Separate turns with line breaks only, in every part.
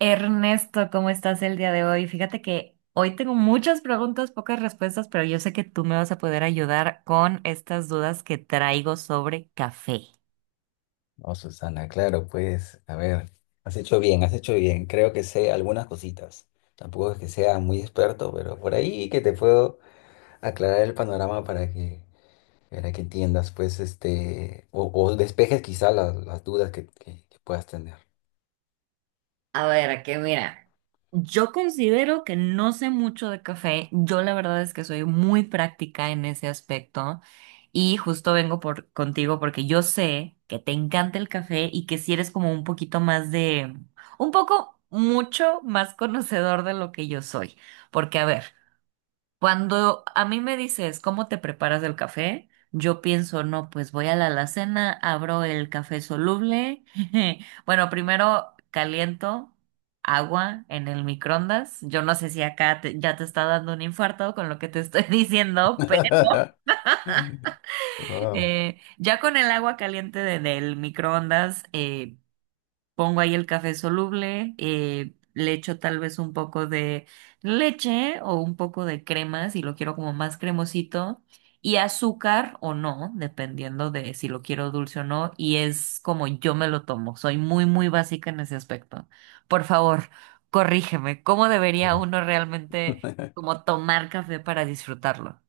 Ernesto, ¿cómo estás el día de hoy? Fíjate que hoy tengo muchas preguntas, pocas respuestas, pero yo sé que tú me vas a poder ayudar con estas dudas que traigo sobre café.
No, Susana, claro, pues, a ver, has hecho bien, has hecho bien. Creo que sé algunas cositas. Tampoco es que sea muy experto, pero por ahí que te puedo aclarar el panorama para que entiendas, pues, o despejes quizá las dudas que puedas tener.
A ver, que mira, yo considero que no sé mucho de café. Yo la verdad es que soy muy práctica en ese aspecto y justo vengo por contigo porque yo sé que te encanta el café y que si eres como un poquito más de, un poco mucho más conocedor de lo que yo soy. Porque a ver. Cuando a mí me dices cómo te preparas el café, yo pienso, no, pues voy a la alacena, abro el café soluble. Bueno, primero caliento agua en el microondas. Yo no sé si acá ya te está dando un infarto con lo que te estoy diciendo, pero
Wow.
ya con el agua caliente del microondas, pongo ahí el café soluble, le echo tal vez un poco de leche o un poco de crema si lo quiero como más cremosito y azúcar o no, dependiendo de si lo quiero dulce o no. Y es como yo me lo tomo. Soy muy, muy básica en ese aspecto. Por favor, corrígeme. ¿Cómo debería uno realmente como tomar café para disfrutarlo?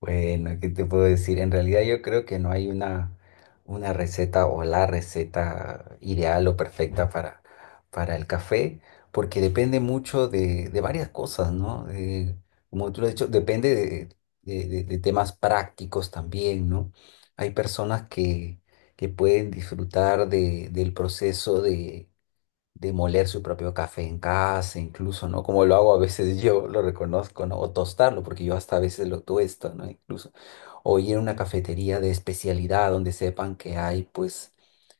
Bueno, ¿qué te puedo decir? En realidad yo creo que no hay una receta o la receta ideal o perfecta para el café, porque depende mucho de varias cosas, ¿no? Como tú lo has dicho, depende de temas prácticos también, ¿no? Hay personas que pueden disfrutar del proceso de moler su propio café en casa, incluso, ¿no? Como lo hago a veces yo, lo reconozco, ¿no? O tostarlo, porque yo hasta a veces lo tuesto, ¿no? Incluso. O ir a una cafetería de especialidad donde sepan que hay, pues,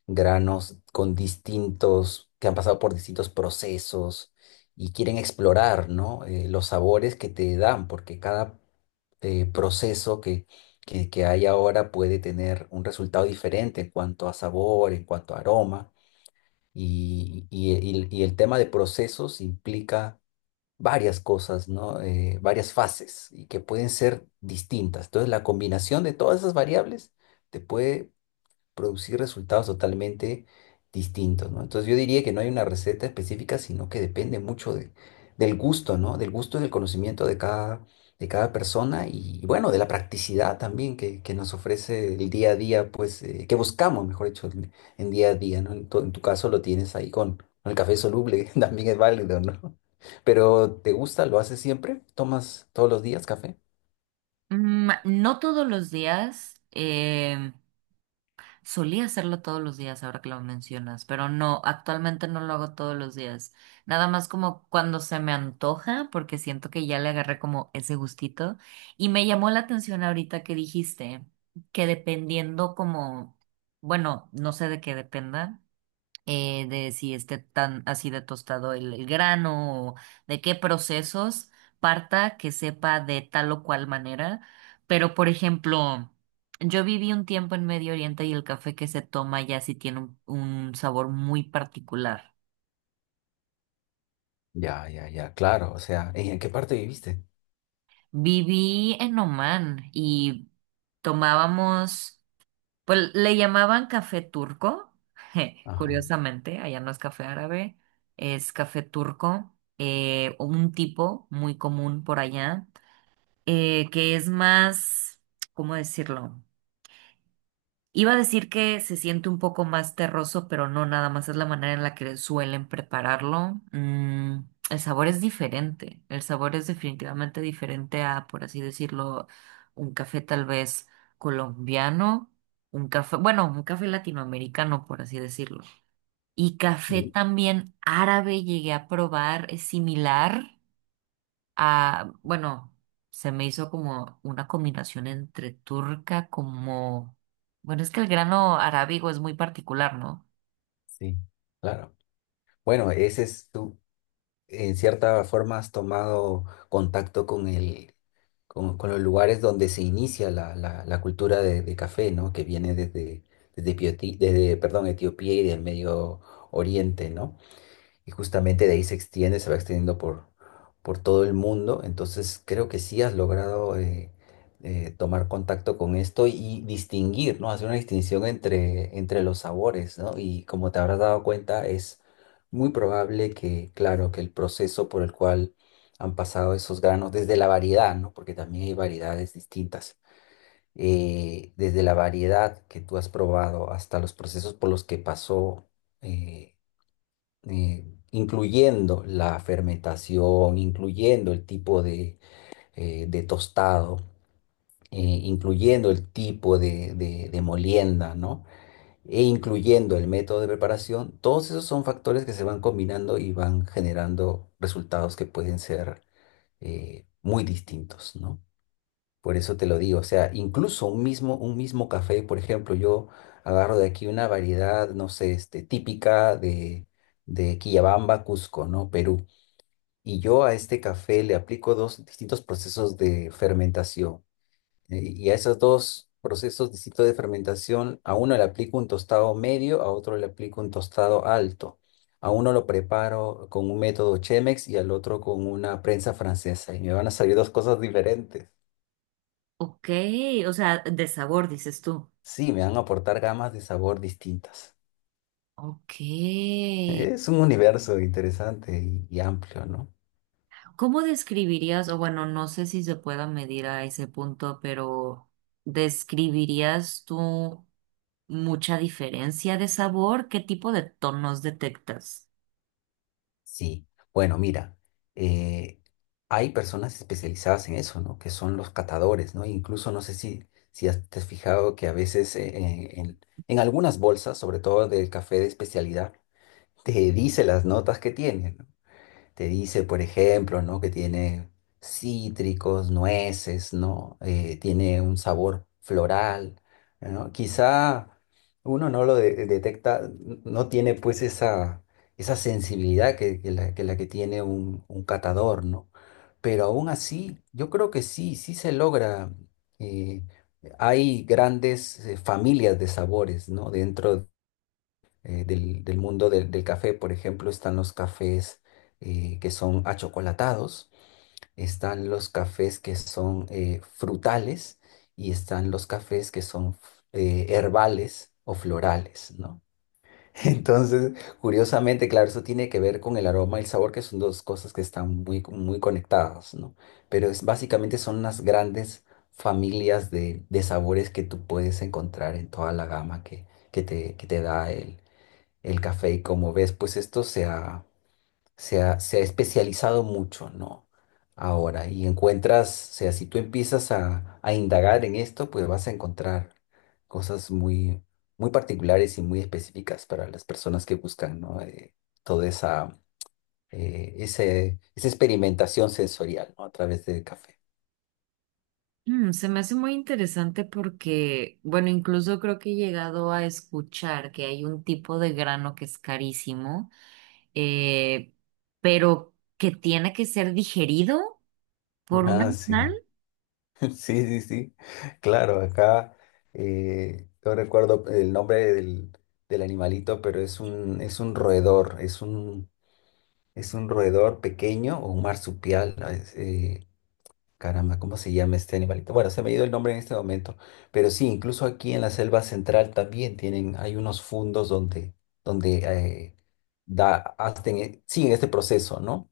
granos con distintos, que han pasado por distintos procesos y quieren explorar, ¿no? Los sabores que te dan, porque cada eh, proceso que, que hay ahora puede tener un resultado diferente en cuanto a sabor, en cuanto a aroma. Y y el tema de procesos implica varias cosas, ¿no? Varias fases y que pueden ser distintas. Entonces, la combinación de todas esas variables te puede producir resultados totalmente distintos, ¿no? Entonces yo diría que no hay una receta específica, sino que depende mucho del gusto, ¿no? Del gusto y del conocimiento de cada persona y bueno, de la practicidad también que nos ofrece el día a día, pues, que buscamos, mejor dicho, en día a día, ¿no? En tu caso lo tienes ahí con el café soluble, también es válido, ¿no? Pero ¿te gusta? ¿Lo haces siempre? ¿Tomas todos los días café?
Mm, no todos los días. Solía hacerlo todos los días, ahora que lo mencionas, pero no, actualmente no lo hago todos los días. Nada más como cuando se me antoja, porque siento que ya le agarré como ese gustito. Y me llamó la atención ahorita que dijiste que dependiendo como, bueno, no sé de qué dependa, de si esté tan así de tostado el grano o de qué procesos parta que sepa de tal o cual manera. Pero, por ejemplo, yo viví un tiempo en Medio Oriente y el café que se toma ya sí tiene un sabor muy particular.
Ya, ya, ya, claro. O sea, en qué parte viviste?
Viví en Oman y tomábamos. Pues le llamaban café turco,
Ajá.
curiosamente, allá no es café árabe, es café turco, un tipo muy común por allá, que es más, ¿cómo decirlo? Iba a decir que se siente un poco más terroso, pero no, nada más es la manera en la que suelen prepararlo. Mm, el sabor es diferente. El sabor es definitivamente diferente a, por así decirlo, un café tal vez colombiano, un café, bueno, un café latinoamericano, por así decirlo. Y café también árabe llegué a probar, es similar. Ah, bueno, se me hizo como una combinación entre turca como... Bueno, es que el grano arábigo es muy particular, ¿no?
Sí, claro. Bueno, ese es tú, en cierta forma has tomado contacto con con los lugares donde se inicia la cultura de café, ¿no? Que viene desde, perdón, Etiopía y del Medio Oriente, ¿no? Y justamente de ahí se extiende, se va extendiendo por todo el mundo. Entonces creo que sí has logrado tomar contacto con esto y distinguir, ¿no? Hacer una distinción entre los sabores, ¿no? Y como te habrás dado cuenta, es muy probable que, claro, que el proceso por el cual han pasado esos granos, desde la variedad, ¿no? Porque también hay variedades distintas. Desde la variedad que tú has probado hasta los procesos por los que pasó eh, eh, incluyendo la fermentación, incluyendo el tipo de tostado, incluyendo el tipo de molienda, ¿no? E incluyendo el método de preparación, todos esos son factores que se van combinando y van generando resultados que pueden ser muy distintos, ¿no? Por eso te lo digo, o sea, incluso un mismo café, por ejemplo, yo agarro de aquí una variedad, no sé, este, típica de Quillabamba, Cusco, ¿no? Perú. Y yo a este café le aplico dos distintos procesos de fermentación. Y a esos dos procesos distintos de fermentación, a uno le aplico un tostado medio, a otro le aplico un tostado alto. A uno lo preparo con un método Chemex y al otro con una prensa francesa. Y me van a salir dos cosas diferentes.
Ok, o sea, de sabor, dices tú.
Sí, me van a aportar gamas de sabor distintas.
Ok.
Es un universo interesante y amplio, ¿no?
¿Cómo describirías, o bueno, no sé si se pueda medir a ese punto, pero describirías tú mucha diferencia de sabor? ¿Qué tipo de tonos detectas?
Sí, bueno, mira, eh, hay personas especializadas en eso, ¿no? Que son los catadores, ¿no? Incluso no sé si te has fijado que a veces en algunas bolsas, sobre todo del café de especialidad, te dice las notas que tiene, ¿no? Te dice, por ejemplo, ¿no? Que tiene cítricos, nueces, ¿no? Tiene un sabor floral, ¿no? Quizá uno no lo detecta, no tiene pues esa sensibilidad que la que tiene un catador, ¿no? Pero aún así, yo creo que sí, sí se logra. eh, Hay grandes familias de sabores, ¿no? Dentro del mundo del café. Por ejemplo, están los cafés que son achocolatados, están los cafés que son frutales y están los cafés que son herbales o florales, ¿no? Entonces, curiosamente, claro, eso tiene que ver con el aroma y el sabor, que son dos cosas que están muy, muy conectadas, ¿no? Pero es, básicamente son las grandes familias de sabores que tú puedes encontrar en toda la gama que te da el café y como ves, pues esto se ha especializado mucho, ¿no? Ahora, y encuentras, o sea, si tú empiezas a indagar en esto, pues vas a encontrar cosas muy, muy particulares y muy específicas para las personas que buscan, ¿no? Toda esa experimentación sensorial, ¿no? A través del café.
Mm, se me hace muy interesante porque, bueno, incluso creo que he llegado a escuchar que hay un tipo de grano que es carísimo, eh, pero que tiene que ser digerido por un
Ah, sí.
animal.
Sí, sí, sí. Claro, acá no recuerdo el nombre del animalito, pero es un roedor, es un roedor pequeño o un marsupial. ¿No? Es, caramba, ¿cómo se llama este animalito? Bueno, se me ha ido el nombre en este momento, pero sí, incluso aquí en la selva central también tienen, hay unos fundos donde hacen, siguen este proceso, ¿no?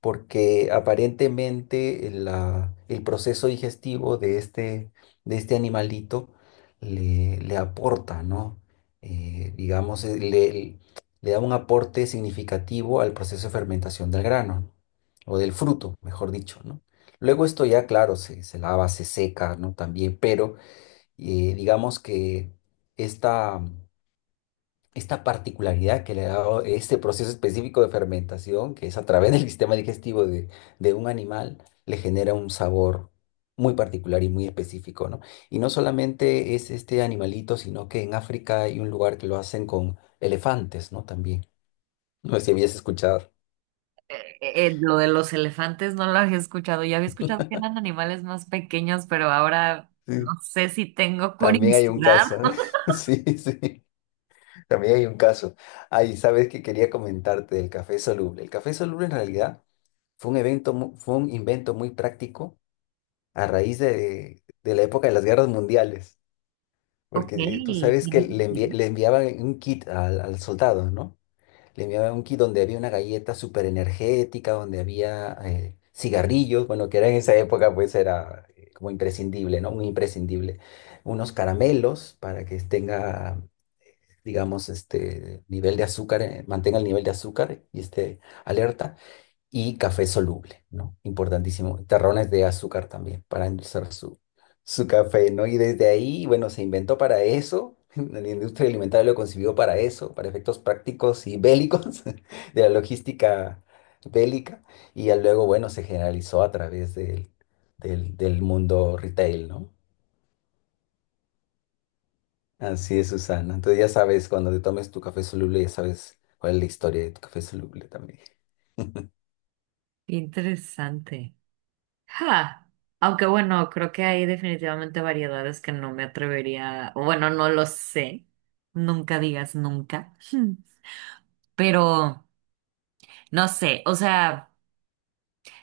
Porque aparentemente el proceso digestivo de este animalito le aporta, ¿no? Digamos, le da un aporte significativo al proceso de fermentación del grano, ¿no? O del fruto, mejor dicho, ¿no? Luego esto ya, claro, se lava, se seca, ¿no? También, pero digamos que esta esta particularidad que le da este proceso específico de fermentación, que es a través del sistema digestivo de un animal, le genera un sabor muy particular y muy específico, ¿no? Y no solamente es este animalito, sino que en África hay un lugar que lo hacen con elefantes, ¿no? También. No sé si habías escuchado.
Eh, lo de los elefantes no lo había escuchado. Yo había escuchado que eran animales más pequeños, pero ahora no
Sí.
sé si tengo
También hay un
curiosidad.
caso. ¿Eh? Sí, sí. También hay un caso. Ay, sabes que quería comentarte del café soluble. El café soluble en realidad fue un invento muy práctico a raíz de la época de las guerras mundiales,
Ok,
porque tú sabes que
tiene
le, envi-
sentido.
le enviaban un kit al soldado, ¿no? Le enviaban un kit donde había una galleta súper energética, donde había cigarrillos, bueno, que era en esa época pues era como imprescindible, ¿no? Muy imprescindible. Unos caramelos para que tenga, digamos, este nivel de azúcar, mantenga el nivel de azúcar y esté alerta y café soluble, ¿no? Importantísimo. Terrones de azúcar también para endulzar su café, ¿no? Y desde ahí, bueno, se inventó para eso. La industria alimentaria lo concibió para eso, para efectos prácticos y bélicos de la logística bélica. Y ya luego, bueno, se generalizó a través del mundo retail, ¿no? Así es, Susana. Entonces ya sabes, cuando te tomes tu café soluble, ya sabes cuál es la historia de tu café soluble también.
Qué interesante. Ja, aunque bueno, creo que hay definitivamente variedades que no me atrevería, o bueno, no lo sé, nunca digas nunca, Hmm, pero no sé, o sea...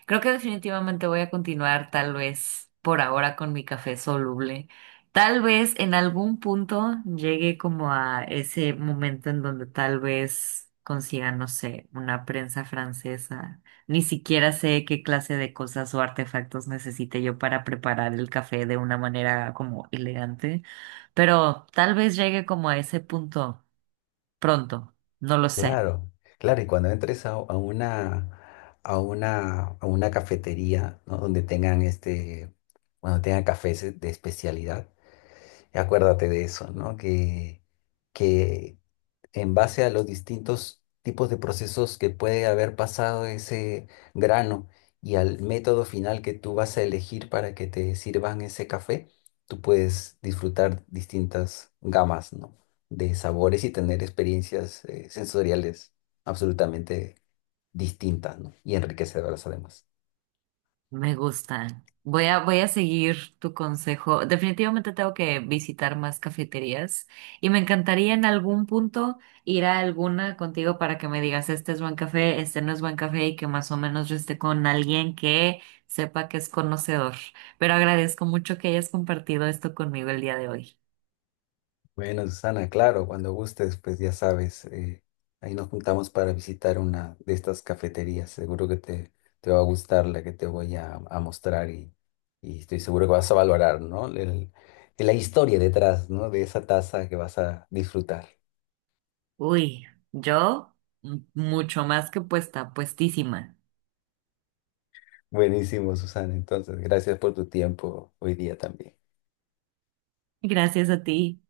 Creo que definitivamente voy a continuar tal vez por ahora con mi café soluble. Tal vez en algún punto llegue como a ese momento en donde tal vez consiga, no sé, una prensa francesa. Ni siquiera sé qué clase de cosas o artefactos necesite yo para preparar el café de una manera como elegante, pero tal vez llegue como a ese punto pronto, no lo sé.
Claro, claro, y cuando entres a una cafetería, ¿no? Donde tengan este, cuando tengan cafés de especialidad, acuérdate de eso, ¿no? Que, en base a los distintos tipos de procesos que puede haber pasado ese grano y al método final que tú vas a elegir para que te sirvan ese café, tú puedes disfrutar distintas gamas, ¿no? De sabores y tener experiencias sensoriales absolutamente distintas, ¿no? Y enriquecedoras además.
Me gusta. Voy a seguir tu consejo. Definitivamente tengo que visitar más cafeterías y me encantaría en algún punto ir a alguna contigo para que me digas, este es buen café, este no es buen café y que más o menos yo esté con alguien que sepa que es conocedor. Pero agradezco mucho que hayas compartido esto conmigo el día de hoy.
Bueno, Susana, claro, cuando gustes, pues ya sabes, ahí nos juntamos para visitar una de estas cafeterías. Seguro que te va a gustar la que te voy a mostrar y estoy seguro que vas a valorar, ¿no? La historia detrás, ¿no? De esa taza que vas a disfrutar.
Uy, yo mucho más que puesta, puestísima.
Buenísimo, Susana. Entonces, gracias por tu tiempo hoy día también.
Gracias a ti.